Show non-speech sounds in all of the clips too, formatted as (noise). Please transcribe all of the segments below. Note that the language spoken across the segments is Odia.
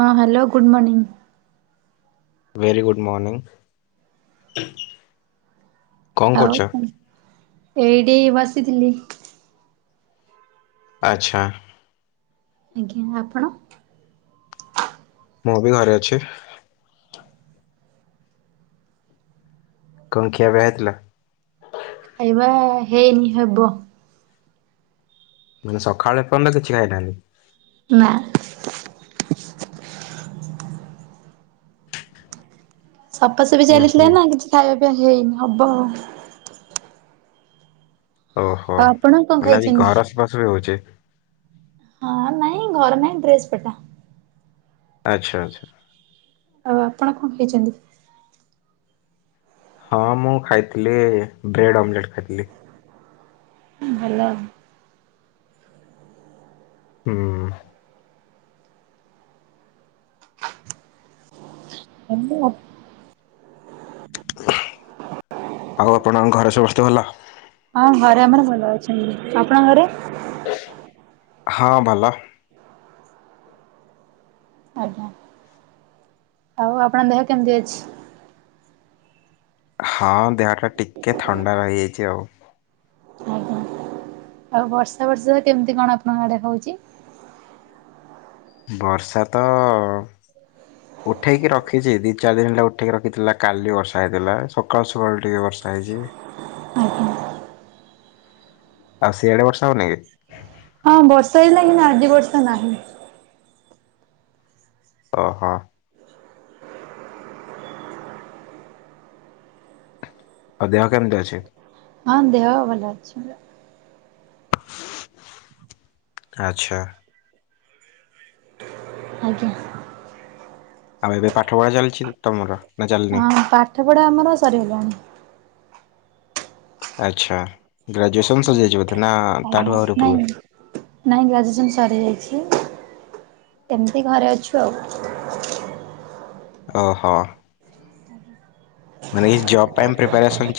ହଁ hello good morning. Very good morning. ଆଉ ଏଇଠି ବସିଥିଲି। ଆଚ୍ଛା। ଆଜ୍ଞା ଆପଣ? ମୁଁ ବି ଘରେ ଅଛି। କଣ ଖିଆ ପିଆ ହେଇଥିଲା? ଏ ବା ହେଇନି ହେବ। ମାନେ ସକାଳେ ଏ ପର୍ଯ୍ୟନ୍ତ କିଛି ଖାଇନାହାନ୍ତି। ନା। ସଫାସଫି ଉଁ ଚାଲିଥିଲା ହୁଁ ନା କିଛି ଖାଇବା ପିଇବା ହେଇନି ହବ ଆଉ। ଓହୋ ଆଉ ଆପଣ କଣ ମାନେ ଆଜି ଖାଇଛନ୍ତି? ଘର ସଫା ସଫି ହଉଛି। ହଁ ନାଇଁ ଘର ନାଇଁ ଡ୍ରେସ ପଟା। ଆଚ୍ଛା ଆଚ୍ଛା। ଆଉ ଆପଣ କଣ ଖାଇଛନ୍ତି? ହଁ ମୁଁ ଖାଇଥିଲି ବ୍ରେଡ଼୍ ଅମଲେଟ୍ ଖାଇଥିଲି। ଭଲ ଆଉ। ହୁଁ। (unintelligible) ଆଉ ଆପଣଙ୍କ ଘରେ ସମସ୍ତେ ଭଲ? ହଁ ଘରେ ଆମର ଭଲ ଅଛନ୍ତି। ଆପଣଙ୍କ ଘରେ? ହଁ ଭଲ। ଆଜ୍ଞା। ଆଉ ଆପଣଙ୍କ ଦେହ କେମିତି ଅଛି? ହଁ ଦେହଟା ଟିକେ ଥଣ୍ଡା ରହିଯାଇଛି ଆଉ। ଆଜ୍ଞା ଆଉ ବର୍ଷା ବର୍ଷା କେମିତି କଣ ଆପଣଙ୍କ ଆଡେ ହଉଛି? ବର୍ଷା ତ ଉଠାଇକି ରଖିଛି ଦି ଚାରି ଦିନ ହେଲା ଉଠାଇକି ରଖିଥିଲା। କାଲି ବର୍ଷା ହେଇଥିଲା, ସକାଳୁ ସକାଳୁ ଟିକେ ବର୍ଷା ହେଇଛି। (inaudible) (unintelligible) ଆଉ ସିଆଡେ ବର୍ଷା ହଉନି କି? ହଁ ବର୍ଷା ହେଇଥିଲା କିନ୍ତୁ ଆଜି ବର୍ଷା ନାହିଁ। ଓହୋ। ଆଉ ଦେହ କେମିତି ଅଛି? ହଁ ଦେହ ଭଲ ଅଛି। ଆଚ୍ଛା। ଆଜ୍ଞା। ଆଉ ଏବେ ପାଠ ପଢା ଚାଲିଛି ତମର ନା ଚାଲିନି। ହଁ ପାଠ ପଢ଼ା ଆମର ସରିଗଲାଣି। ଆଚ୍ଛା ଗ୍ରାଜୁଏସନ୍ ସରି ଯାଇଥିବ ବେଧେ ନା ଆଜ୍ଞା ତାଠୁ ଆଉରି ନାଇଁ ଉଠିବ। ନାଇଁ ଗ୍ରାଜୁଏସନ ସରି ଯାଇଛି। ଏମିତି ଘରେ ଅଛୁ ଆଉ। ଓହୋ। ମାନେ ଏଇ ଜବ୍ ପାଇଁ ପ୍ରିପାରାରେସନ୍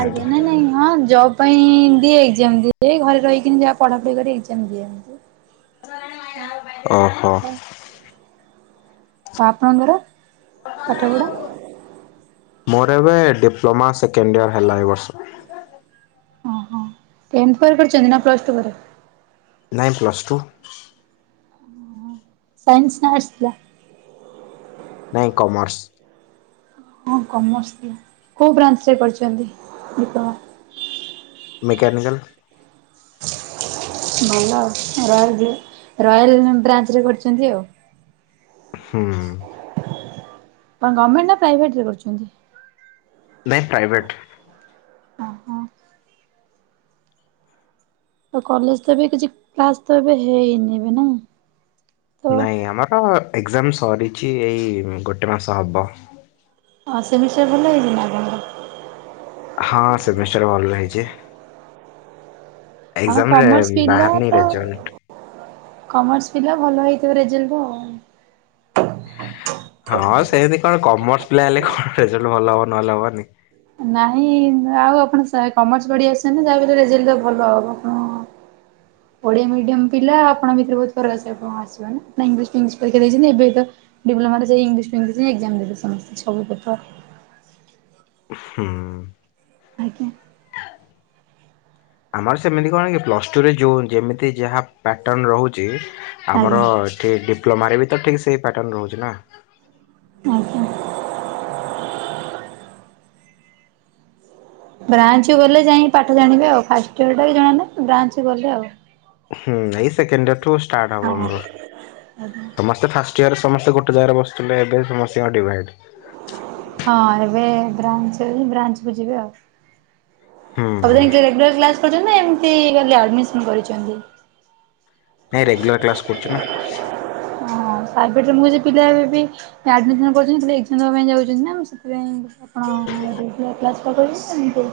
ଆଜ୍ଞା ନାଇଁ ନାଇଁ ହଁ ଜବ୍ ପାଇଁ ଦିଏ, ଏକ୍ସମ୍ ଦିଏ, ଘରେ ରହିକିନି ଯାହା ପଢା ପଢି କରି ଏକ୍ସାମ ଦିଅନ୍ତି୍। ଓହୋ। ଆଉ ଆପଣଙ୍କର ପାଠପଢା। ମୋର ଏବେ ଡିପ୍ଲୋମା ସେକେଣ୍ଡ ଇୟର ହେଲା ଏ ବର୍ଷ। ଓହୋ ଟେନ୍ଥ ପରେ କରିଛନ୍ତି ନା ପ୍ଲସ୍ ଟୁ ପରେ? ନାଇଁ ପ୍ଲସ୍ ଟୁ। ସାଇନ୍ସ ନା ଆର୍ଟ୍ସ ଥିଲା? ନାହିଁ କମର୍ସ। ହଁ କମର୍ସ, କୋଉ ବ୍ରାଞ୍ଚରେ କରିଛନ୍ତି ଡିପ୍ଲୋମା? ମେକାନିକଲ୍। ଭଲ ଆଉ ରାଲ ରୟାଲ ବ୍ରାଞ୍ଚ ରେ କରିଛନ୍ତି ଆଉ। ହୁଁ। କଁ ଗଭମେଣ୍ଟ ନା ପ୍ରାଇଭେଟରେ କରୁଛନ୍ତି? ନାଇଁ ପ୍ରାଇଭେଟ। ଓହୋ ଆଉ କଲେଜ ତ ବି କିଛି କ୍ଲାସ ତ ଏବେ ହେଇନି ବି ନା ‌। ନାଇଁ ଆମର ତ ଏଜାମ ସରିଛି ଏଇ ଗୋଟେ ମାସ ହବ। ହଁ ସେମିଷ୍ଟର ଭଲ ହେଇଛି ନା ଆପଣଙ୍କ? ହଁ ସେମିଷ୍ଟର ଭଲ ହେଇଚି। ହଁ ଏଗଜାମ ରେ କମର୍ସ ପିଲା ବାହାରନି ତ ରେଜଲ୍ଟ। କମର୍ସ ପିଲା ଭଲ ହେଇଥିବ ରେଜଲ୍ଟ ଆଉ। ହଁ ସେମିତି କଣ କମର୍ସ ପିଲା ହେଲେ କଣ ରେଜଲ୍ଟ ଭଲ ହବ ନହେଲେ ହବନି। ନାଇଁ ଆଉ ଆପଣ ସାଇ କମର୍ସ ପଢି ଆସିଛନ୍ତି ଯାଆ ବଲି ରେଜଲ୍ଟ ଭଲ ହବ, ହଁ। ଓଡିଆ ମିଡିୟମ ପିଲା ଆପଣ ଭିତରେ ବହୁତ ଫରକସ ଆପଣ ଆସିବ ନା ଇଂଶ ପରୀକ୍ଷା ଦେଇଛନ୍ତି ଏବେ ତ (unintelligible) ଡିପ୍ଲୋମା ରେ ଯାଇ ଇଂଲିଶ ଟୁ ଇଂଲିଶ ଏକ୍ସାମ ଦେଇ ସମସ୍ତେ ସବୁ ପେପର ହୁଁ। ଆଜ୍ଞା। (unintelligible) ଆମର ସେମିତି କଣ କି, ପ୍ଲସ ଟୁରେ ଯୋଉ ଯେମିତି ଯାହା ପାଟର୍ଣ୍ଣ ରହୁଚି ଆମର ଆଜ୍ଞା ଏଠି ଡିପ୍ଲୋମାରେ ବି ତ ଠିକ୍ ସେଇ ପ୍ୟାଟର୍ଣ୍ଣ ରହୁଚି ନା? ଅହ। ବ୍ରାଞ୍ଚ ଗଲେ ଯାଇକି ପାଠ ଜାଣିବେ ଆଉ, ଫାଷ୍ଟ ଇୟର ଟା ବି ଜଣାନାଇ, ବ୍ରାଞ୍ଚ ଗଲେ ଆଉ ହୁଁ, ଏଇ ସେକଣ୍ଡର ଠୁ ଷ୍ଟାର୍ଟ ହବ ହଁ ଆମର, ଆଜ୍ଞା ସମ ତ ଫାଷ୍ଟ ଇୟରରେ ସମସ୍ତେ ଗୋଟେ ଜାଗାରେ ବସିଥିଲେ, ଏବେ ସମସ୍ତଙ୍କ ଡିଭାଇଡ୍ ହଁ ଏବେ ବ୍ରାଞ୍ଚ, ବ୍ରାଞ୍ଚକୁ ଯିବେ ଆଉ। ହୁଁ ଅନଲାଇନ୍ (unintelligible) ରେଗୁଲାର୍ କ୍ଲାସ କରଛନ୍ତିନା, ଏମିତି ଖାଲି ଆଡ଼ମିଶନ୍ କରିଚନ୍ତି? ନାଇଁ ରେଗୁଲାର୍ କ୍ଲାସ୍ କରୁଚି ନା। ଓ ସାରପଟରେ ମୁଁ ଯେ ପିଲା ଏବେ ବି ଆଡ଼ମିଶନ କରିଚନ୍ତି, ପୁଣି ଏଗଜାମ୍ ଦେବାପାଇଁ ଯାଉଚନ୍ତି ନା, ମୁଁ ସେଥିପାଇଁ ଆପଣ ରେଗୁଲାର କ୍ଲାସ ଟା କରିବେ ନା ଏମିତି?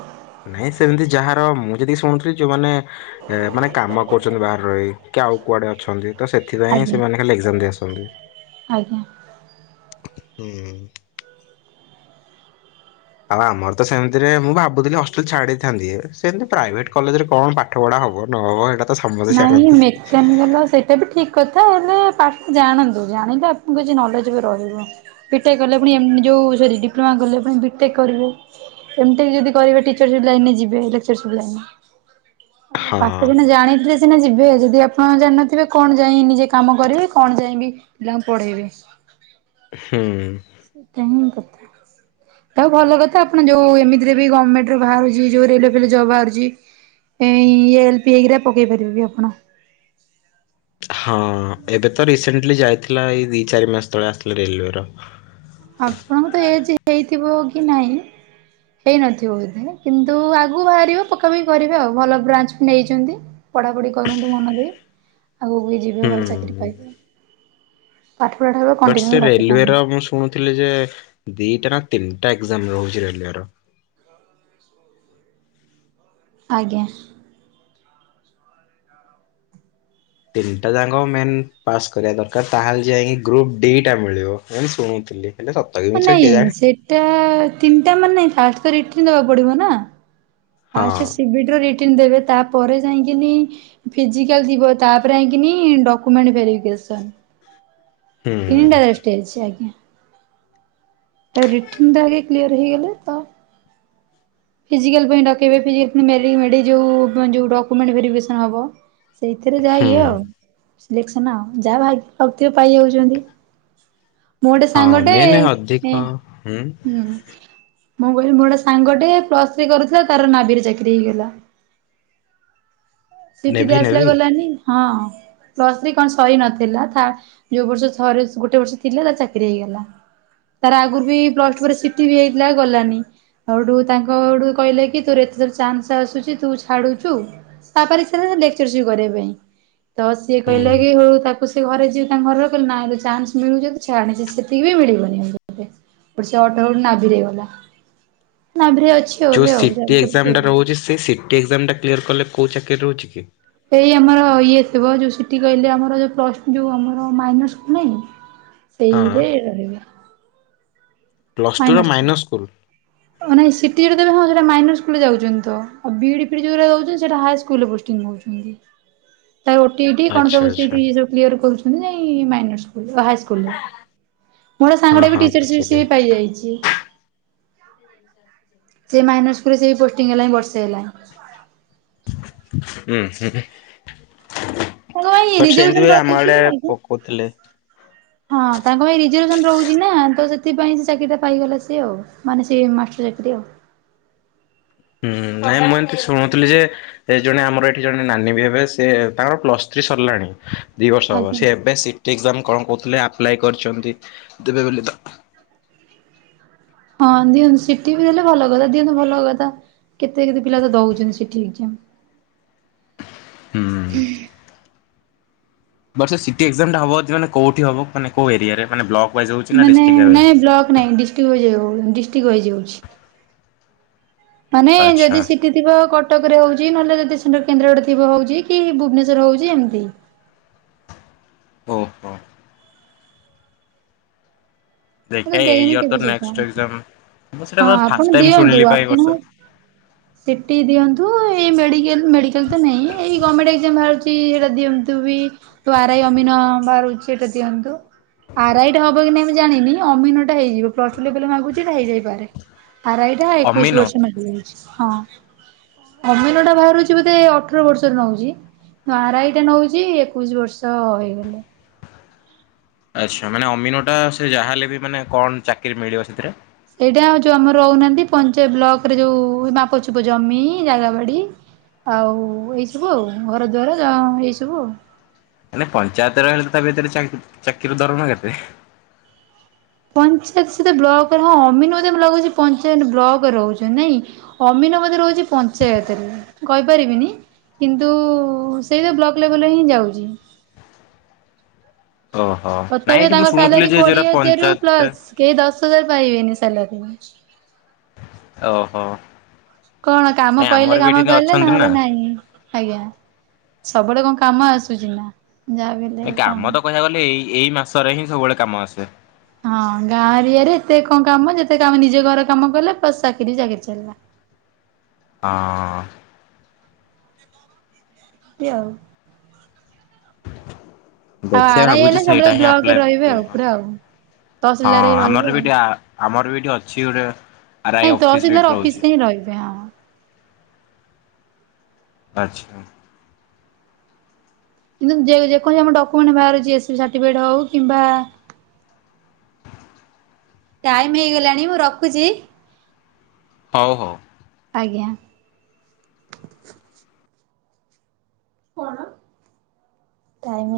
ନାଇଁ ସେମିତି ଯାହାର, ମୁଁ ଯେତିକି ଶୁଣୁଥିଲି ଯୋଉମାନେ, ଏ ମାନେ କାମ କରୁଚନ୍ତି ବାହାର ରହି, କି ଆଉ କୁଆଡେ ଅଛନ୍ତି, ତ ସେଥିପାଇଁ ଆଜ୍ଞା ସେମାନେ ଖାଲି ଏଗଜାମ୍ ଦେଇ ଆସନ୍ତି। ଆଜ୍ଞା। ହୁଁ ଉଁ। ଆଉ ଆମର ତ ସେମିତିରେ, ମୁଁ ଭାବୁଥିଲି ହଷ୍ଟେଲ ଛାଡିଥାନ୍ତି, ସେମିତି ପ୍ରାଇଭେଟ କଲେଜରେ କଣ ପାଠ ପଢ଼ା ହବ, ନହବ ହେଟା ନାଇଁ ମେକାନିକାଲ୍ ସେ ତେବେ ଠିକ୍ କଥା, ହେଲେ ପାଠ ଜାଣନ୍ତୁ, ଜାଣିଲେ ଆପଣଙ୍କୁ କିଛି ନଲେଜ ବି ରହିବ। ବିଟେକ୍ କଲେ ପୁଣି ଏ ଯେଉଁ ସରି ଡିପ୍ଲୋମା କଲେ, ପୁଣି ବିଟେକ୍ କରିବେ। ଏମଟେକ୍ ଯଦି କରିବେ, ଟିଚରସିପ୍ ଲାଇନ ରେ ଯିବେ, ଲେଚରସିପ୍ ଲାଇନ୍ ହଁ ପାଠ ସିନା ଜାଣି ରେ ସିନା ଯିବେ, ଯଦି ଆପଣ ଜାଣିନଥିବେ, କଣ ଯାଇ ନିଜେ କାମ କରିବେ, କଣ ଯାଇଁକି ପିଲାଙ୍କୁ ପଢେଇବେ? ହୁଁ। ଏଇଟା ହିଁ କଥା। ଆଉ ଭଲ କଥା। ଆପଣ ଯୋଉ ଏମିତିରେ ବି ଗଭର୍ଣ୍ଣମେଣ୍ଟରେ ବାହାରୁଚି, ଯୋଉ ରେଲୱେ ଫେଲୱେ ଜବ୍ ବାହାରୁଚି ଏ ଇ ଏ (unintelligible) ପକେଇ ପାରିବେ ବି ଆପଣ? ହଁ, ଏବେ ତ ରିସେଣ୍ଟଲି ଯାଇଥିଲା, ଏଇ ଦିଇ ଚାରି ମାସ ତଳେ ଆସିଥିଲା ରେଲୱେର। ଆପଣଙ୍କୁ ତ ଏଜ୍ ହେଇଥିବ କି ନାହିଁ ହେଇନଥିବ ବୋଧେ କିନ୍ତୁ ଆଗୁ ବାହାରିବ ପକାପକି କରିବେ ଆଉ, ଭଲ ବ୍ରାଞ୍ଚ ବି ନେଇଚନ୍ତି। ପଢାପଢି କରନ୍ତୁ ମନଦେଇ, ଆଗକୁ ଯିବେ ହୁଁ ଭଲ ଚାକିରୀ ପାଇବେ। ପାଠ ପଢା ଟାକୁ ବଟ୍ ସେ କଣ୍ଟିନ୍ୟୁ ରେଲୱେର ରଖିଥାନ୍ତୁ। ମୁଁ ଶୁଣୁଥିଲି ଯେ, ଦିଟା ନା ତିନିଟା ଏକ୍ଜାମ ରହୁଚି ରେଲୁଏର୍? ଆଜ୍ଞା। ତିନିଟା ଯାକ ମେନ୍ ପାସ୍ କରିବା ଦରକାର, ତାହେଲେ ଯାଇକି ଗ୍ରୁପ ଡି ଟା ମିଳିବ ଏମିତି ଶୁଣୁଥିଲି, ହେଲେ ସ ହ ନାଇଁ, ସେଇଟା ତିନିଟା ମାନେ, ଫାଷ୍ଟ୍ ତ ରିଟିନ୍ ଦବାକୁ ପଡିବ ନା? ହଁ ଫାଷ୍ଟ ସିବି ଟି ର ରିଟିନ୍ ଦେବେ, ତା ପରେ ଯାଇକିନି ଫିଜିକାଲ୍ ଥିବ, ତାପରେ ଆଇକିନି ଡକୁମେଣ୍ଟ ଫେରେଇକି ଆସନ୍। ହୁଁ ହୁଁ। (unintelligible) ଆଜ୍ଞା, ରିଟିନ୍ ଟା ଆଗେ କ୍ଳିଅର ହେଇଗଲେ ତ ଫିଜିକାଲ ପାଇଁ ଡକେଇବେ, (unintelligible) ଯୋଉ ଡକୁମେଣ୍ଟ ଭେରୀଫି କେସନ୍ ହବ। ସେଇଥିରେ ଯାହା ହୁଁ ଇଏ ଆଉ, ସିଲେକ୍ସନ ଆଉ, ଯାହା ଭାଗ୍ୟ କରିଥିବେ ପାଇ ଯାଉଚନ୍ତି। ମୁଁ ଗୋଟେ ହଁ ସାଙ୍ଗଟେ, ମେନ୍ ଅଧିକ ଏଁ ହୁଁ। ମୁଁ କହିଲି ମୋ ଗୋଟେ ସାଙ୍ଗ ଟେ ପ୍ଲସ ଥ୍ରୀ କରୁଥିଲା ତାର ନାଭିରେ ଚାକିରି ହେଇଗଲା। ସିଟି ରେ ନେଭି ଆସିଲା ନେଭି ଗଲାନି? ହଁ। ପ୍ଲସ କଣ ସରି ନଥିଲା ଥା ଯୋଉ ବର୍ଷ ଗୋଟେ ବର୍ଷ ଥିଲା ତାର ଚାକିରି ହେଇଗଲା। ତାର ଆଗରୁ ବି ପ୍ଲସ୍ ଟୁ ପରେ ସିଟି ବି ହେଇଥିଲା ଗଲାନି। ଆଉ ହେଠୁ ତାଙ୍କ ଆଡୁ କହିଲେ କି ତୋର ଏତେଥର ଚାନ୍ସ ଆସୁଛି ତୁ ଛାଡୁଛୁ ତା ବାପା ର ଲେକ୍ଚରସିପ୍ କରିବା ପାଇଁ। ତ ସିଏ ହୁଁ କହିଲା କି ହଉ ତାକୁ ସେ ଘରେ ଯିଏ ତାଙ୍କ ଘର ର କହିଲେ ନାଲେ ଚାନ୍ସ ମିଳୁଛି ଯଦି ଛାଡିଛି ସେତିକି ବି ମିଳିବନି (unintelligible) ନାଭିରେ ଗଲା। ନାଭିରେ ଅଛି। ଆଉ ଯୋଉ ଏବେ ଆଉ ଜବ୍ ସିଟି କରୁଛି ଏକ୍ଜାମ ଆଉ। ଟା ରହୁଛି ସେ ସିଟି ଏକ୍ଜାମ ଟା କ୍ଲିୟର କଲେ କୋଉ ଚାକିରି ରହୁଛି କି? ଏଇ ଆମର ଇଏ ଥିବ ଯୋଉ ସିଟି କହିଲେ ଆମର ଯୋଉ ପ୍ଲସ୍ ଟୁ ଯୋଉ ଆମର ମାଇନର ସ୍କୁଲ ନାହିଁକି? (inaudible) ସେଇରେ ରହିବା। ପ୍ଲସ ଟୁ ର ମାଇନର୍ ସ୍କୁଲ? ନାଇଁ ସିଟି ଯେଉଟା ଦେବେ ହଁ ସେଟା ମାଇନର ସ୍କୁଲରେ ଯାଉଛନ୍ତି ତ। ଆଉ B E D - fee E D ଯେଉଁଟା ଯାଉଛି ସେଇଟା ହାଇ ସ୍କୁଲରେ ପୋଷ୍ଟିଂ ହଉଛନ୍ତି। (inaudible) ତା ଓ-ଟି-ଟି-ଇ କଣ ଆଚ୍ଛା ସବୁ ସେ ଆଚ୍ଛା। ଯୋଉ ଇଏ ସବୁ କ୍ଲିୟର କରୁଛନ୍ତି ଯାଇ ମାଇନର୍ ସ୍କୁଲ, ହାଇସ୍କୁଲ ମୋର ସାଙ୍ଗ ହଁ ଟେ ବି ହଁ ଟିଚରସିପ ବୁଝିଲି ସିଏ ପାଇଯାଇଛି। (inaudible) ସେ ମାଇନର ସ୍କୁଲରେ ସେ ବି ପୋଷ୍ଟିଂ ହେଲାଣି ବର୍ଷ ହେଲା। ହୁଁ ହଁ। ତାଙ୍କ ପାଇଁ ବଟ ସେମିତି ରିଜର୍ଭେସନ ବି ଆମ ରହୁଛି ଆଡେ ଆଜ୍ଞା। ପକଉଥିଲେ। ହଁ ତାଙ୍କ ପାଇଁ ରିଜରଭେସନ ରହୁଛି ନା ତ ସେଥିପାଇଁ ସେ ଚାକିରି ଟା ପାଇଗଲା ସିଏ ଆଉ ମାନେ ସେ ମାଷ୍ଟର ଚାକିରି ଆଉ। ହୁଁ ନାଇଁ ମୁଁ ଏମତି ଶୁଣୁଥିଲି ଯେ ସେ ଜଣେ ଆମର ଏଠି ଜଣେ ନାନୀ ବି ହେବେ ସେ ତାଙ୍କର ପ୍ଲସ ଥ୍ରୀ ସରିଲାଣି ଦୁଇ ବର୍ଷ ହେବ। ଆଜ୍ଞା। ସେ ଏବେ ସିଟି ଏକ୍ଜାମ କଣ କହୁଥିଲେ ଆପ୍ଲାଏ କରିଛନ୍ତି ଦେବେ ବୋଲି ତ। ହଁ ଦିଅନ୍ତୁ ସିଟି ବି ଦେଲେ ଭଲ କଥା ଦିଅନ୍ତୁ ଭଲ କଥା। କେତେ କେତେ ପିଲା ତ ଦଉଛନ୍ତି ସିଟି ଏକ୍ଜାମ। ହୁଁ। ବଟ ସେ ସିଟି ଏକ୍ଜାମ ଟା ହବ ଯଦି ମାନେ କୋଉଠି ହବ ମାନେ କୋଉ ଏରିଆରେ ମାନେ ବ୍ଲକ ୱାଇଜ ହଉଛି ନା ମାନେ ଡିଷ୍ଟ୍ରିକ୍ଟ ନାଇଁ ୱାଇଜ? ବ୍ଲକ ନାଇଁ ଡିଷ୍ଟ୍ରିକ୍ ୱାଇଜ ଡିଷ୍ଟ୍ରିକ୍ଟ ୱାଇଜ୍ ହଉଛି। ମାନେ ଆଚ୍ଛା ଯଦି ଥିବ କଟକରେ ହଉଛି ନହେଲେ ଯଦି ସେଣ୍ଟର କେନ୍ଦ୍ରାଡେ ଥିବ ହଉଛି କି ଭୁବନେଶ୍ଵରରେ ହଉଛି ଏମିତି। ହଉ। ମୁଁ ତ ଦେଖିବା ଏଇ ଦେଇନି ଇୟର ତ କେବେ ସେଇଟା। ନେକ୍ସଟ ଏକ୍ଜାମ ମୁଁ ସେଇଟା ତ ହଁ, ଫାଷ୍ଟ ଆପଣ ଟାଇମ ଦିଅନ୍ତୁ ଶୁଣିଲି ପା ଏଇ ବର୍ଷ ଆପଣ ସିଟି ଦିଅନ୍ତୁ, ଏଇ ମେଡ଼ିକାଲ୍ ମେଡ଼ିକାଲ୍ ତ ନାହିଁ ଏଇ ଗଭର୍ଣ୍ଣମେଣ୍ଟ ଏକ୍ଜାମ ବାହାରୁଛି ସେଇଟା ଦିଅନ୍ତୁ। ବି ଯୋଉ ଆର ଆଇ, ଅମିନ ବାହାରୁଚି ଟା ଦିଅନ୍ତୁ ଆର ଆଇଟା ହବ କି ନାହିଁ ଜାଣିନି। ଅମିନ ଟା ହେଇଯିବ ପ୍ଲସ ଟୁ ଲେବୁଲ୍ ମାଗୁଛି ଏଟା ହେଇ ଯାଇପାରେ ଆର୍ ଆଇ ଟା ଅମିନ ଏକୋଇଶି ବର୍ଷ ମାଗି। (unintelligible) ହଁ, ଅମିନ ଟା ବାହାରୁଛି ବୋଧେ ଅଠର ବର୍ଷରେ ନଉଛି। ଆର ଆଇ ଟା ନଉଛି ଏକୋଇଶି ବର୍ଷ ହେଇଗଲେ। ଆଚ୍ଛା ମାନେ ଅମିନ ଟା ସେ ଯାହା ହେଲେ ବି କଣ ଚାକିରି ମିଳିବ ସେଥିରେ? ସେଇଟା ଯୋଉ ଆମର ରହୁନାହାନ୍ତି ପଞ୍ଚାୟତ ବ୍ଲକରେ ଯୋଉ ମାପଚୁପ ଜମି, ଜାଗା ବାଡି ଆଉ ଏଇ ସବୁ ଆଉ ଘର ଦୁଆର ଏଇ ସବୁ ଆଉ। ନା ପଞ୍ଚାୟତ ର ହେଲେ ତା ଭିତରେ ଚାକିରିର ଦରମା କେତେ? ପଞ୍ଚାୟତ ସେଟା ବ୍ଲକରେ ହଁ ଅମିନ ମତେ ଲାଗୁଛି ପଞ୍ଚାୟତ ବ୍ଲକ ରେ ରହୁଛି ନାଇଁ କି? ଅମିନ ବୋଧେ ରହୁଛି ପଞ୍ଚାୟତରେ, କହିପାରିବିନି କିନ୍ତୁ ସେଇ ତ ବ୍ଲକ୍ ଲେବଲରେ ହିଁ ଯାଉଛି। ଓହୋ ନାଇଁ ତଥାପି ଏଇଠି ତାଙ୍କ ମୁଁ ସାଲାରୀ ଶୁଣୁଥିଲି ଯେ କୋଡିଏ ଯୋଉଟା ହଜାରରୁ ପଞ୍ଚାୟତ ପ୍ଲସ କେହି ଦଶ ହଜାର ପାଇବେନି ସାଲାରୀ। ଓହୋ। କଣ କାମ ନାଇଁ ଆମର ପଇଲେ ବି କାମ ଏଠି କଲେ ଅଛନ୍ତି ନା ନହେଲେ ନାଇଁ। ଆଜ୍ଞା ସବୁଆଡେ କଣ କାମ ଆସୁଚି ନା ଯାହା ବି ହେଲେ ଏ କଣ କାମ ତ କହିବାକୁ ଗଲେ ଏଇ ଏଇ ମାସରେ ହିଁ ସବୁବେଳେ କାମ ଆସେ। ହଁ ଗାଁ ଏରିଆରେ ଏତେ କଣ କାମ ଯେତେ କାମ ନିଜ ଘର କାମ କଲେ ପ୍ଲସ ଚାକିରି କି ଚାକିରି ଚାଲିଲା। ହଁ। ଏମିତି ଆଉ। ଆଉ ଦେଖିବା ଆରାଇ ହେଲେ ଭାବୁଚି ସବୁବେଳେ ସେଇଟା ହିଁ ବ୍ଲକରେ ଆପ୍ଲାଇ ରହିବେ ପକେଇ ଆଉ ପୁରା ଆଉ। ହଁ ତହସିଲଦାର ହେଇ ରହିବେ ଆମର ଆଉ ବିି ଆମର ବି ଏଠି ଅଛି ଗୋଟେ ଆର୍ ଆଇ ନାଇଁ ଅଫିସ୍ ବି ତହସିଲଦାର ଏଇଠି ରୋହୂଚି। ଅଫିସରେ ହିଁ ରହିବେ ହଁ। ଆଚ୍ଛା। କିନ୍ତୁ ଯେ ଯେକୌଣସି ଆମର ଡକ୍ୟୁମେଣ୍ଟ ବାହାରୁ ଛି (unintelligible) ସାର୍ଟିବିକେଟ ହଉ କିମ୍ବା ଟାଇମ୍ ହେଇଗଲାଣି ମୁଁ ରଖୁଚି। ହୋଉ ହୋଉ। ଆଜ୍ଞା। (unintelligible)